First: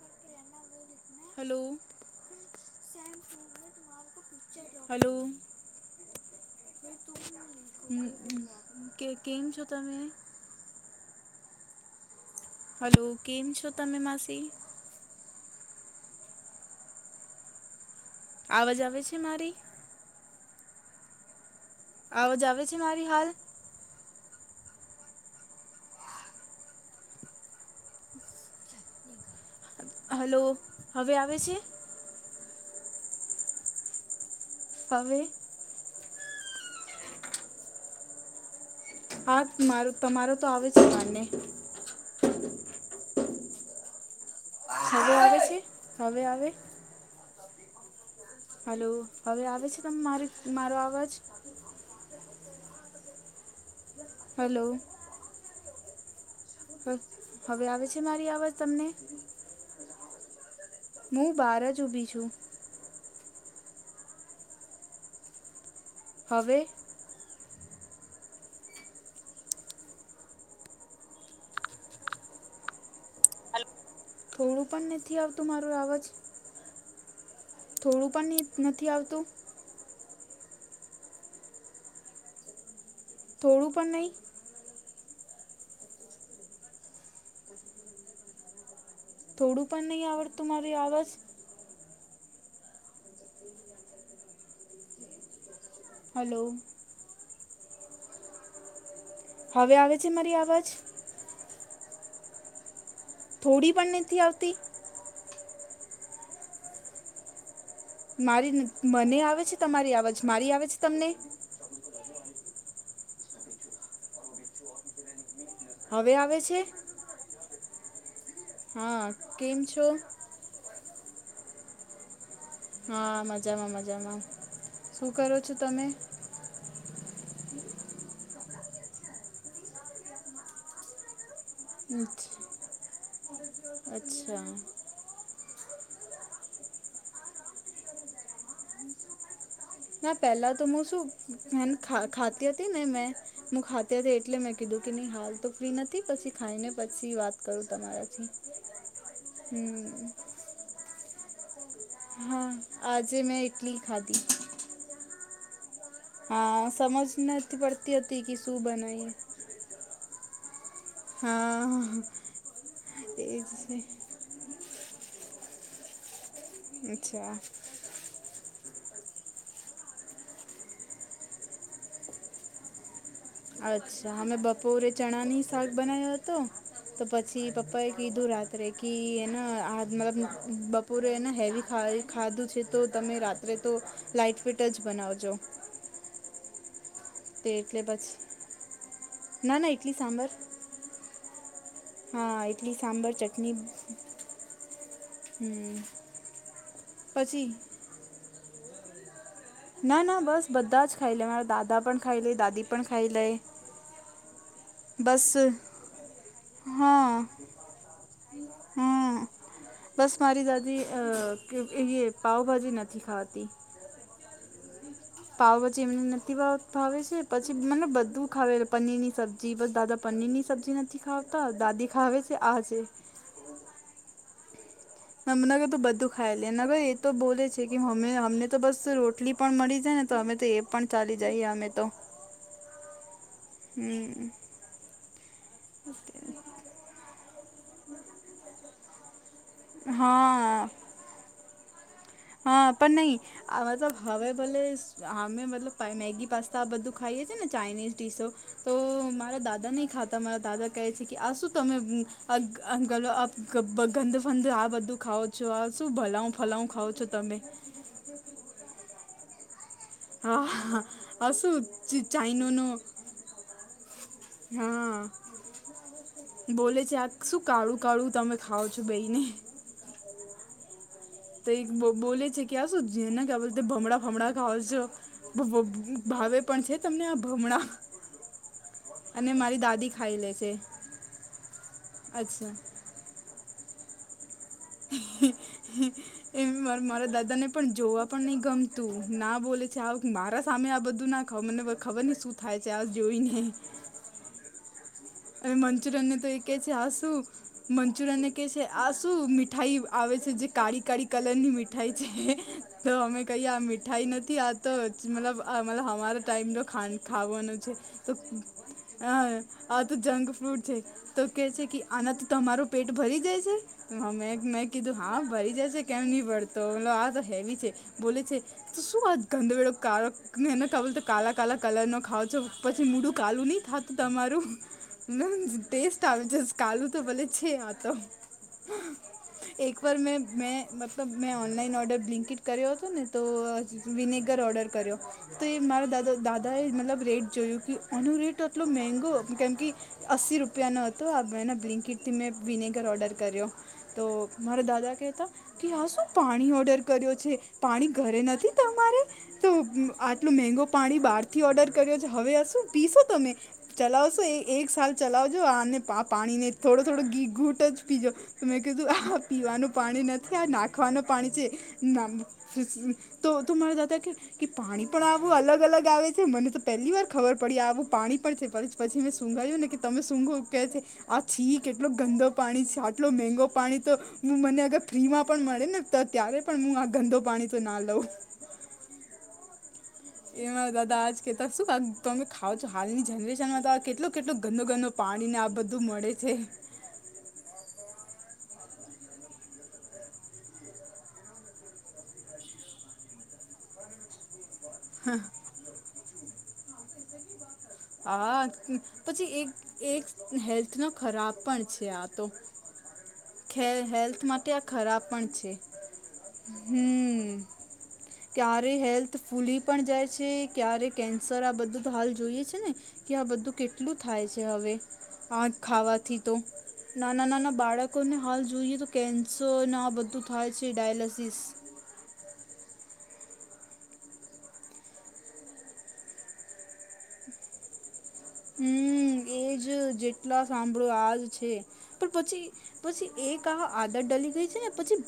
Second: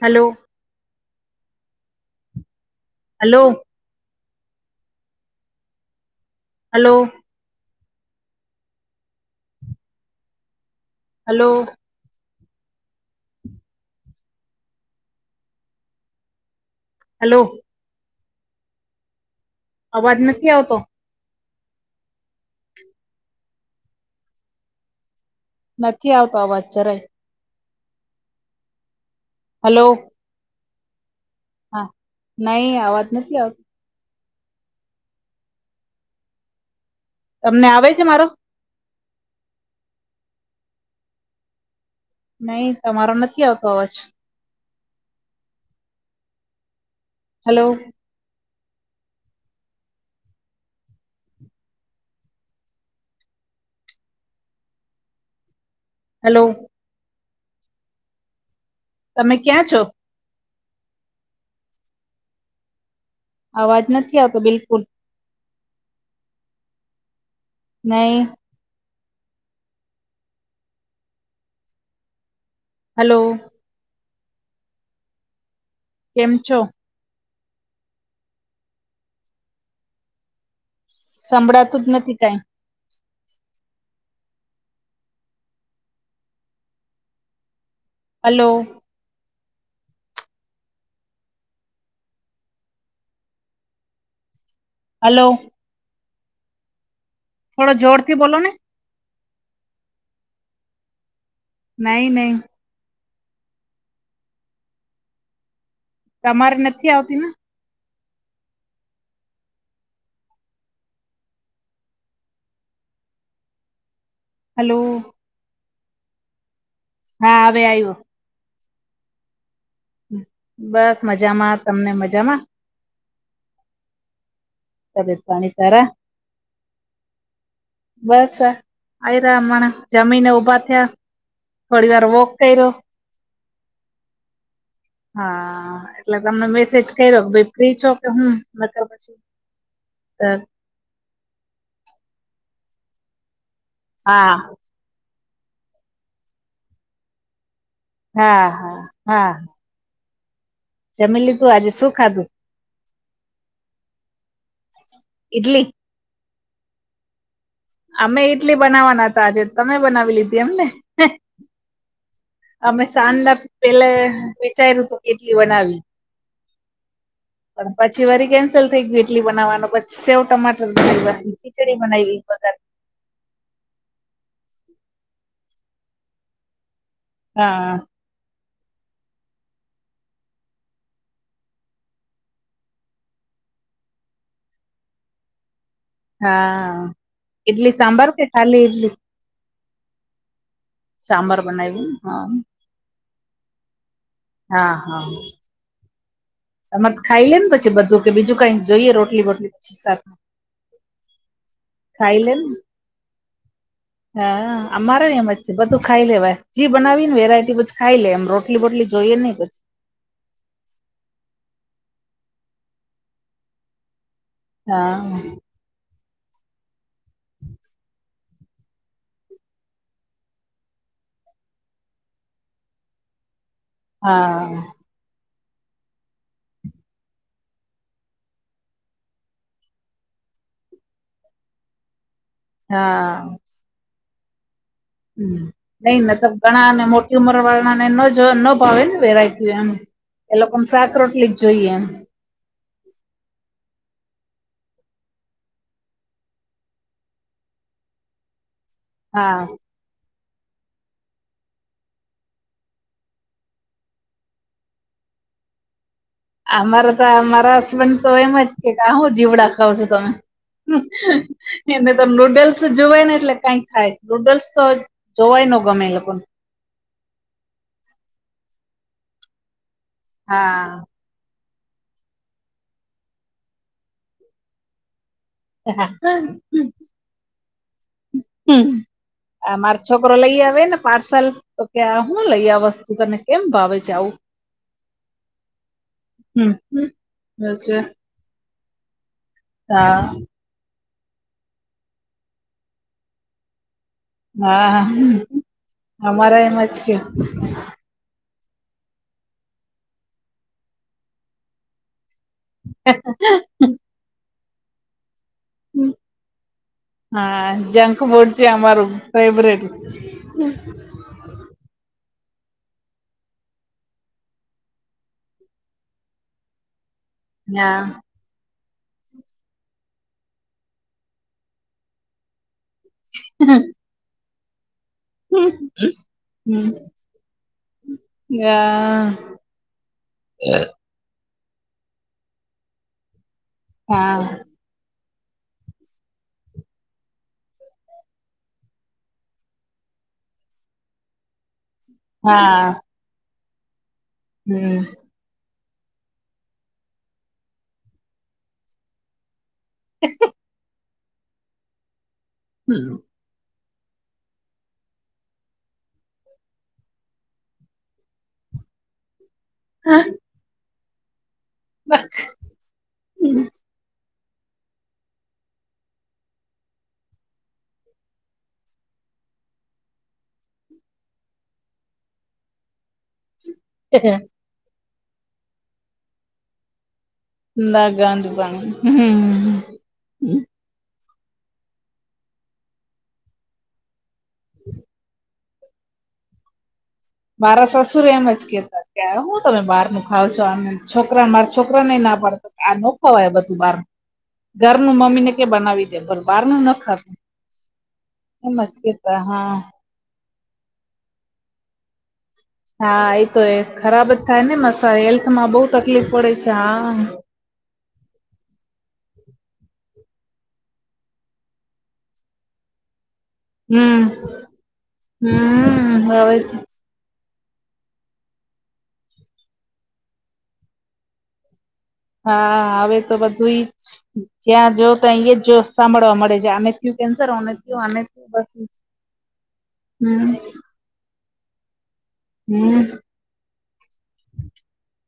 Hello hello hello hello hello ક કે કેમ છો તમે? હલો હલો કેમ છો તમે માસી? હલો આવાજ આવે છે મારી? અવાજ નથી આવતો. આવાજ આવે છે મારી હાલ? નથી આવતો અવાજ જરાય. હલો હલો હવે આવે છે? હા નઈ આવાજ નથી આવતી. હવે? તમને આવે છે મારો? હા મારું તમારો તો આવે છે માને નઈ તમારો નથી આવતો અવાજ હવે આવે છે હવે આવે? હલો. હલો હવે આવે છે તમે મારી મારો અવાજ હલો. હલો. હવે આવે છે મારી આવાજ તમને તમે ક્યાં છો? હું બાર જ ઊભી છું. અવાજ નથી આવતો બિલકુલ હવે નહી. હલો. થોડું પણ નથી આવતું મારું આવાજ કેમ છો? થોડું પણ નથી આવતું સંભળાતું જ નથી કાય થોડું પણ નહી હલો. થોડું પણ નહી આવડતું મારી આવાજ હલો. હલો. થોડો જોર થી બોલો ને હવે આવે છે મારી અવાજ નહી નહી થોડી પણ નથી આવતી તમારે નથી આવતીને મારી મને આવે છે તમારી અવાજ મારી આવે છે તમને હલો. હવે આવે છે. હા હવે આયું. હા કેમ છો? બસ મજામાં તમને મજામાં હા મજામાં મજામાં શું તબિયત કરો છો પાણી તારા તમે બસ આ રહયા અમારા જમીનને ઊભા થયા થોડી વાર વોક કર્યો [inaudible] અચ્છા. હા એટલે તમને મેસેજ કર્યો કોઈ ફ્રી છો કે હમ્મ પછી ના પહેલા તો હું શું ખાતી હતી ને મે ખાતી જ્યાં તા હા એટલે મેં કીધું કે નહીં હાલ તો ફ્રી નથી પછી ખાઈને પછી વાત હા હા હા [unintelligible] જમી લીધુ આજે શું ખાધું હા આજે મેં ઇટલી ખાધી ઈડલી હા સમજ નથી પડતી હતી અમે કે ઈડલી શું બનાવવાના બનાવી હતા આજે તમે બનાવી લીધી એમને હે હા અમે ચાલા એ જ છે પેલે વીચાર્યું તો કેટલી બનાવી અચ્છા. પછી વારી કેન્સલ થઈ ગ્યું ઇટલી બનાવવાનું પછી સેવ ટમાટર બનાય્વા. ખીચડી બનાઈઈ વઘાર અચ્છા અમે બપોરે ચણા ની શાક બનાવ્યો હતો તો પછી હા પપ્પા એ કીધું રાત્રે કે એને આ મતલબ બપોરે એને હેવી ખાય ખાધું છે તો તમે રાત ત્રે તો લાાઈટ ફિટ જ બનાવજો. હા. તે ઈડલી એટલે બછ સાંભાર કે ખાલી ઈડલી ના ના એટલી સાંભર સાંભાર બનાય્વો હા. ટલી સાંભાર ચટની હા હા અમાંર ખાઈ લેને પછી બધું કે બીજું કઈક જોઈએ રોટલી બોટલી. પછી ના સાથે ના બસ બધા જ ખાઈ લે મારા દાદા પણ ખાઈ લે દાદી પણ ખાઈ લે. હા અમારે એમ બસ જ છે બધું ખાઈ લેવાય જી બનાવી ન હા વેરાયટી બધ ખાઈ લેમ રો ટલી બોટલી જોઈએ હમ નઈ પછી. બસ મારી દાદી અ એ એ પાાવભાજી નથી ખાવાતી. હા. આ પછી એમને નથી વા ફાવે છે પછી મને બધું ખાવે. પનીર ની સબ્જી બસ દાદા પનીર ની સબ્જી નથી ખાવતા દાદી ખાવે છે આજે. હા. તમ ના કીધું બધું ખાઈ લે નકર એ તો બોલે છે કે મમ્મી અમને તો બસ રોટલી પણ મળી જાય ને તો અમે તો એ પણ ચાલી જઈએ અમે તો. હા. હમ. હમ નઈ નહિતર ઘણાને મોટી ઉંમર વાળાને નજ ન ભાવેને વેરાઈ ટી એમ એ લોકોન હા શાક રોટલી જ જોઈએ એમ. હા પન નહી હવે તો ભાવે ભલે હા અમે મતલબ પા મેગી પાસ્તા આ બધું ખાઈએ છીએ ને ચાઇનીઝ ડીસો તો મારા હા દાદા નહી ખા તમારા દાદા કહે છે કે આ શું તમે અન અન ગલો અપ બધ ગંધ ફંધ આ બધું ખાાવ છો આ શું ભલાઉ અમારા તો અમારા હસબન્ડ તો એમ જ કે હું આ જીવડા ખાવ છો તમે હા હા આ શું એને તો નૂડલ્સ ચાઈનોનો જોવાય ને એટલે કઈક થાય. નૂડલ્સ તો હા જોવાય નો ગમે એ લોકોને. બોલે છે આ શું કાળું કાળું તમે ખાાવ છો? બેઈ ને. હા. તો એક બ બોલે છે કે આ શું જેને ક્યા બોલ ભમડા ફમલા ખાવ છો. બબ ભાવે પણ છે? તમને આ ભમણા. અને મારી અમારો દાદી છોકરો ખાઈ લે લઈ છે આવે ને પાર્સલ તો કે આ હું લઈ અચ્છા આવશ. તતો તને કેમ ભાવે છે આવું? એ હમ માર મારા દાદા ને પણ જોવા પણ નહી ગમતું ના બોલે છે આવ હા મારા સામે આ બધું ના ખાવ મને ખબર ને શું થાય છે આ જોઈને. હા અને મંચુરિયનને તો એ અમારા કહે એમાં છે જ આ કે. શું મંચુરિયનને કહે છે આ શું મીઠાઈ આવે છે જે કાળી કાળી કલરની મીઠાઈ છે. તો અમે કહી આ મીઠાઈ નથી આ તો જ મતલબ અમારા ટાઈમ તો ખાવાનો છે તો જે અમારું હા ફેવરેટ આ તો જંક ફ્રૂડ છે તો કહે છે, કે આનાથી તો તમારુ પેટ ભરી જાય છે? મેં કીધું હા ભરી જશે કેમ નહિ ભરતો તો આ તો હેવી છે હા બોલે છે. શું આ ગંધ વેળો કાળો કાળા કાલા કાલા કલર નો ખાવ છો. પછી મુઢું કાલું નહી થતું તમારું ના હમ ટેસ્ટ આવે છે હમ કાલું તો ભલે છે આ તો હા એક વાર મે મે અ તો મેં ઓનલાઈન ઓર્ડર બ્લિંકટ કર્યો હતો ને તો હા વિનેગર ઓર્ડર કર્યો. તો એ મારા દાદા દાદા એ મતલબ રેટ જોયું કે આનો રેટ આટલો મેઘો કેમ કે અસી રૂપિયાનો હતો આ બેના બ્લિન્કિટ મેં હા વિનેગર ઓર્ડર કર્યો. તો મારા હમ દાદા કેતા કે આ શું પાણી ઓર્ડર કર્યો છે પાણી ઘરે નથી તમારે તો આટલું મેઘુ પાણી બહારથી ઓર્ડર કર્યો છે હવે શું પીશો તમે ચલાવશો? એ એક સાલ ચલાવજો અને પા પાણી થોડો થોડો ઘી ઘૂટ જ પીજો તો મેં કીધું આ પીવાનું પાણી નથી આ નાખવાનું પાણી છે તો તું મારા દાદા કે કે પાણી પણ આવું અલગ અલગ આવે છે મને તો પહેલી વાર ખબર પડી આવું પાણી પણ છે. પછી મેં શુંગાયુ ને કે તમે સુંઘો કે છે આ છી કેટલો ગંદો પાણી છે સ્વાદ એટલો મેંગો પાણી તો મને અગર ફ્રીમાં પણ મળે ને તો ત્યારે પણ હું આ ગંદો પાણી તો ના લઉં ગાંધ પાણી હમ્મ. એ મા દાદા આજ કેતા શું તમે ખાવ છો હાલની જનરેશનમાં તો આ કેટલો કેટલું ગંદુ ગંદુ પાણી ને આ બધું મળે છે. મારા સસુરે એમ જ કેતા કે હું તમે બહાર નું ખાવ છો આ છોકરા મારા છોકરા ને ના પાડતા. આ નો ખવાય બધું બારનું [inaudible] ઘરનું મમ્મી ને કે બનાવી દે પણ બહાર નું ન ખાતું હા એમ જ કેતા પછી એક હા એક હેલ્થ નો ખરાબ પણ છે આ તો હા એ તો એ ખે ખરાબ જ હેલ્થ થાય માટે ને મ આ સર ખરાબ પણ હેલ્થમાં છે બહુ તકલીફ પડે છે હા. હમ ક્યારે હેલ્થ ફૂલી પણ જાય છે ક્યારે કેન્સર આ બધું તો હાલ જોઈએ છે ને કે આ બધું કેટલું હમ થાય છે હવે આઠ હમ ખાવાથી તો હવે નાના નાના બાળક કોને હાલ જોઈએ તો કેન્સર ના બધું થાય છે ડાયાલસિસ હા હવે તો બધુંયચ જ્યાં જો તો એ જ જો સાંભળવા મળે છે આમે થયું કેન્સરને થયું આને થયું બસ ઈ જ. હમ્મ એજ હમ જેટલા સાંભળો આજ છે પણ પછી હમ પછી એક આ આદર ડલી ગઈ છે ને પછી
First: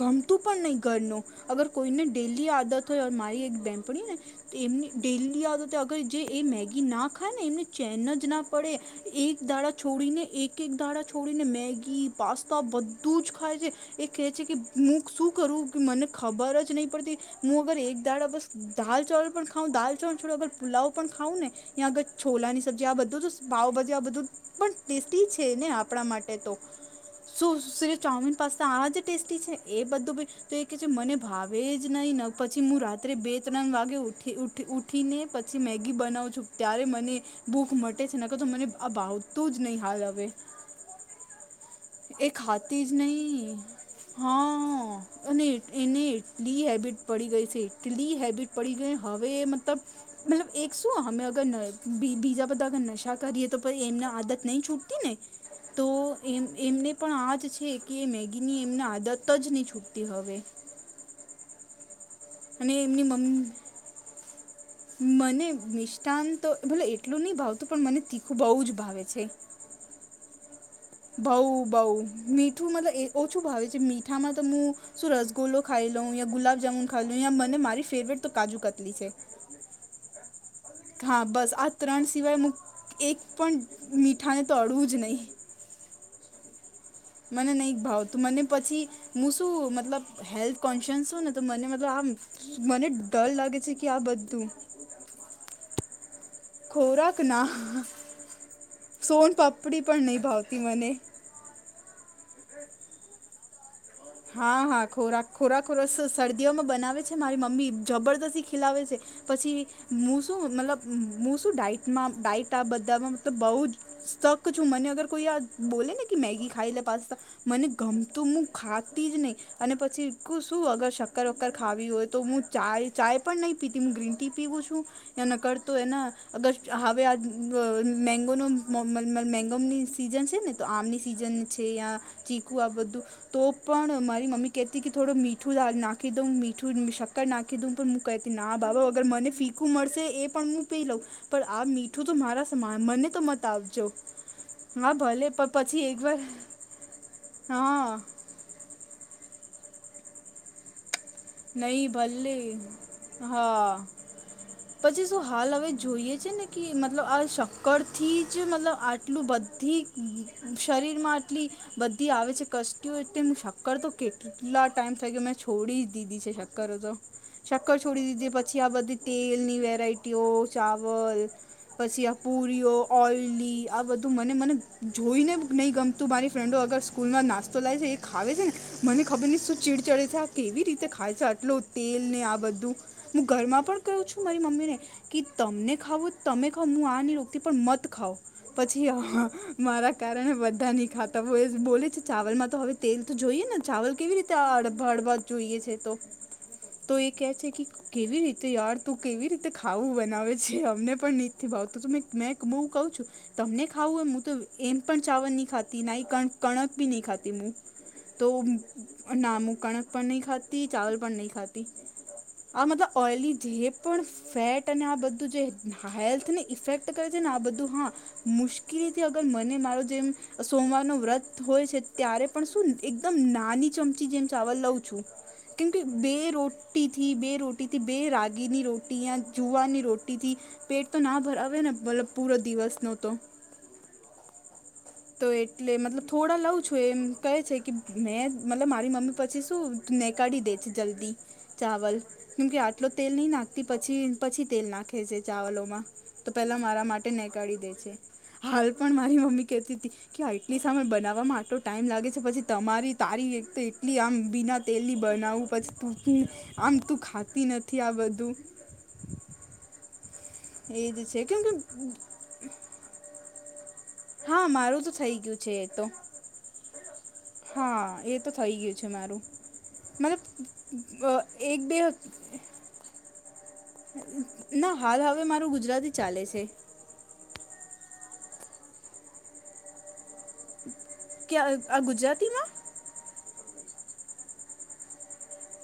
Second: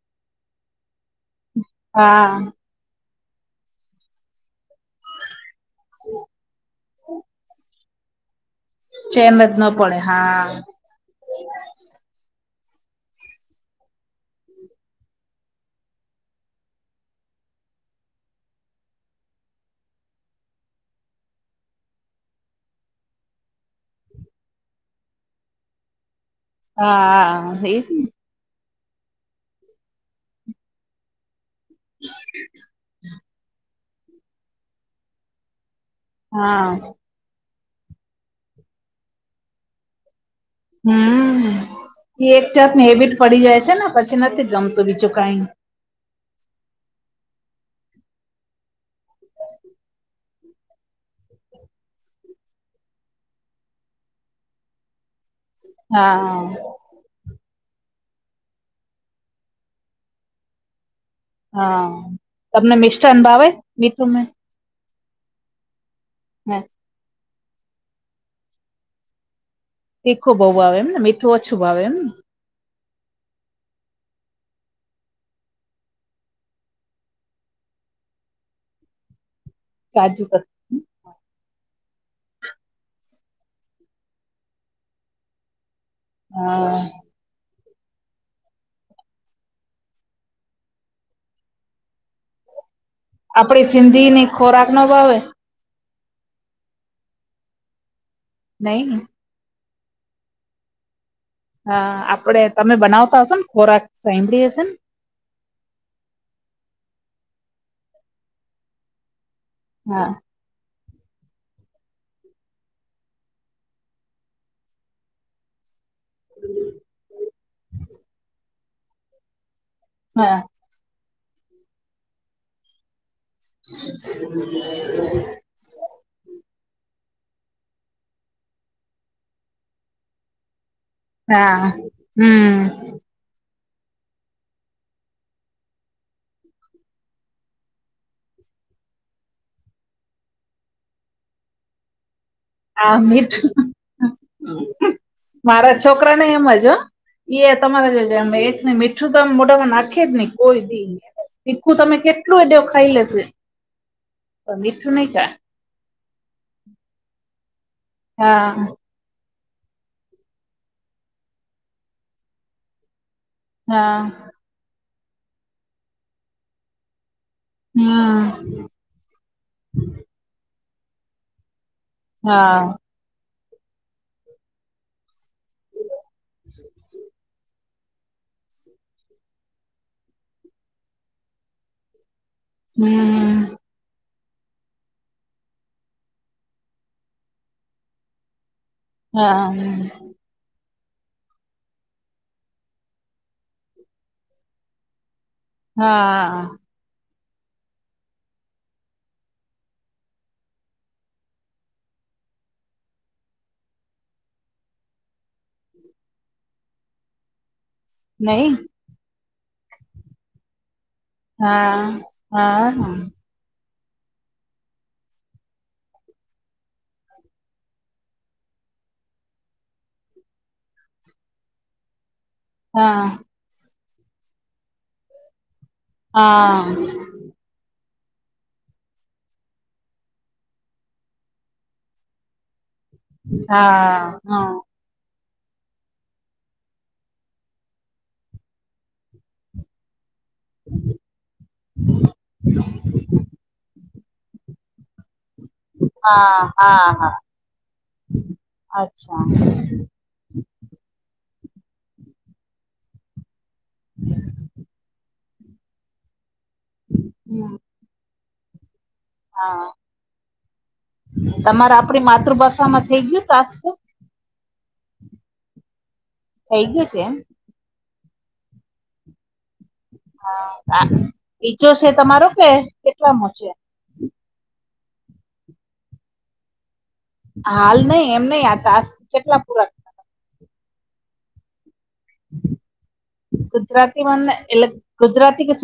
ગમતું પણ નહી ઘરનું અગર કોઈને હા ડેલી આદત હોય મારી એક બેમ્પણી ને તો એમની ડેલી આદત અગર જે એ મેગી ના ખાય ને એમને ચેન જ ના પડે ચેન એક જ ન દાડા પડે છોડીને હા એક એક દાડા છો છોડીને મેગી પાસ્તા બધું જ ખાય છે. એ કેહે છે કે હું શું કરું કે મને ખબર જ નહી પડતી. હું અગર એક દાડા બસ દાલ ચાવલ પણ ખાઉ દાલ ચવલ છોડ અગર પુલાવ પણ ખાઉં ને ત્યા આગળ છોલાની સબ્જી આ બધું તો પાવ ભાજી આ બધું પણ ટેસ્ટી છે ને આપણા માટે તો હા એજ શું ને. ચોમીન પાસ્તા આજ ટેસ્ટી છે એ બધું બી તો કે મને ભાવે જ નહીં ન પછી હું રાત્રે બે ત્રણ વાગે ઉઠી ઉઠી ઊઠીને પછી મેગી બનાવું છું હા ત્યારે મને ભૂખ મટે છે નાખ તો મને આ ભાવતો જ નહીં હાલ હવે. હમ એ એક ખાતી જાતની જ હેબિટ પડી નહીં જાય છે ને પછી નથી ગમતું હા બીજું કઈ અને એ- એને એટલી હેબિટ પડી ગઈ છે એટલી હેબિટ પડી ગઈ હવે એ મતલબ મતલબ એક શું અમે અગર બીજા બધાગર નશા કરીએ તો એમને આદત નહી છૂટતી ને તો હા એમ એમને પણ આ જ છે કે મેગી ની એમના આદત જ નહી છૂટતી હવે. હા તમને અને એમની મિષ્ટાન મમ્મી ભાવે મીઠું મ મને મિષ્ટાંત તો હે ભલે એટલું નહી ભાવતું પણ મને તીખું બહ જ ભાવે છે. તીખું બહુ ભ આવે એમને મીઠું ઓછું ભાવે એમ. ઠૂં મતલબ એ ઓછું ભાવે છે મીઠામાં તો હું શું રસગુલ્લો ખાઈ લઉ યા ગુલાબ જામુ ખાઈ લવ યા મને મારી ફેવરેટ કાજુ કતલી છે. કાજુ કત હા બસ આ ત્રણ સિવાય હું એક પણ મીઠાને તો અડવું જ નહીં. હા. મને નહીં ભાવ તું મને પછી હું શું મતલબ હેલ્થ કોન્શિયસ હો ને તો મને મતલબ આમ મને ડર લાગે આપડી છે કે આ સિંધી ની બધું ખોરાક નો ભાવે. ખોરાક ના નહી. સોન પાપડી પણ નહીં ભાવતી મને. હા આપડે તમે બનાવતા હશો ને ખોરાક સાંભળી હા હશે ને હા. ખોરાક ખોરાક ખોરસ શરદીઓમાં બનાવે છે મારી મમ્મી જબરદસ્તી ખિલાવે છે પછી હા હું શું મતલબ હું શું ડાઇટમાં ડાઇટ આ બધામાં મતલબ બહુ જ તક છું મને અગર કોઈ આ બોલે ને કે મેગી લ પાતા મને ગમતું હું જ નહી અને હા પછી અગર શક્કર ખાવી હોય તો હું ચાય ચાય પણ નહી પીતી હું ગ્રીન ટી પીવું છું એ ન કરતો એના અગર હવે આ મેગો ન મેગોની સિઝન છે ને તો આમની સીઝન છે હા યા ચીકું હમ આ બધું તો પણ મારી મમ્મી કહેતી કે થોડું મીઠું દ નાખી દઉં મીઠું શક્કર નાખી દઉં પણ કતી ના બાબા અગર મને ફીખું મળશે એ પણ હું પે લઉં પણ આ મીઠું તો મારા આ મને તો મત મીઠું આવજો. છોકરાને એમજ એ હા તમારે શું તો આમ મોટામાં નાખે જ નહી કોઈ દી. તીખું નહી તમે ભલે કેટલું એડો ખાઈ લેશે હહહ. પણ મીઠું પછી નહી શું ખાય હાલ હવે જોઈએ છે ને કે મતલબ આ શક્કર થી જ હા મતલબ આટલું બધી આટલી બધી આવે છે તેમ શક શક્કર તો હા કેટલા ટાઈમ થઈ ગયો મેં છોડી જ દીધી છે શક્કર તો. શક્કર છોડી હમ દીધે પછી આ બધી તેલની વેરાયટીઓ ચાવલ આ હા પુરીઓ ઓઈલી આ બધું મને મને નહીં ગમતું મારી ફ્રેન્ડો અગર સ્કૂલમાં નાસ્તો લાય છે એ ખાવે છે ને મને ખબર ન શું ચીડ ચડે છે આ કેવી રીતે ખાય છે આટલું તેલ ને આ બધું હું હમ ઘરમાં પણ કું છું મારી મમ્મી ને કે તમને ખાવું ખાવ હું રોગથી પણ મત ખાવ હા પછી મારા કારણે બધાની ખાત તવ એજ બોલે છે ચાવલમાં તો હવે તેલ તો જોઈએ ને ચાવલ કેવી રીતે અડ હડવા જોઈએ છે. તે તો હા તો એ કે છે કે કેવી રીતે યાડ તું કેવી રીતે ખાવું બનાવે છે અમને પણ ની થી ભાવતું તો મેક મેક બું કઉ છું તમને ખાવું હોય મું તો એમ પણ ચાવર નહી ખાતી ના કાન કણક બી નહી ખાતી મું. તો નહી બુ નામું કણક પણ નહીં ખા તી ચાવલ પણ નહી ખાતી હા હા આ મતલબ ઓયલી જે પણ ફેટ અને આ બધું જે હેલ્થને ઇફેક્ટ કરે છે ને આ બધું હા મુશ્કેલીથી અગર મને મારો જેમ સોમવાર ન વ્રત હોય છે ત્યારે પણ શું હા એકદમ નાની ચમચી જેમ ચાવલ લઉં છું. કેંમકે બે હા રોટી થી બે રોટીથી બે રાગીની રોટી યાં જુવારની રોટીથી પેટ તો ના ભરાવે ને મતલબ પૂરો દિવસ નો તો. હા હા. તો એટલે મતલબ થોડા લઉં છું એમ કહે છે કે મેં મતલબ મારી મમ્મી પછી શું ને કાઢી દેતી જલ્દી ચાવલ કેમ કે આટલો તેલ નહીં નાખતી પ છીમ પછી તેલ નાખ ખે છે ચાવલોમાં તો હા પેલા મારા હા માટે હા નહી કઢી દે છે હાલ પણ મારી અચ્છા મમ્મી કેતી કે એટલી સામે બનાવવામાં આટલો ટાઈમ લાગે છે પછી તમારી તારી તો એટલી આમ બીના તેલની બનાવું પછી તું આમ તું ખાતી હમ ન થી આ બધુ. હા કેમ કે તમાર આપડી માતૃભાષામાં થઈ ગ્યું પાસબુક. હા મારું તો થઈ ગ્યું છે એ તો. થઈ ગ્યું છે એમ. હા એ તો થઇ ગ્યું છે મારું. હા મતલબ અ, એ એક ચો બે છે તમારો કે કેટલા મો છે? ના હાલ હવે મારું ગુજરાતી ચાલે છે. હાલ નહી એમ નહી આ ટાસ્ક કેટલા પૂરા ક્યાં અ આ ગુજરા ગુજરાતી મને એટલે ગુજરાતી કે શું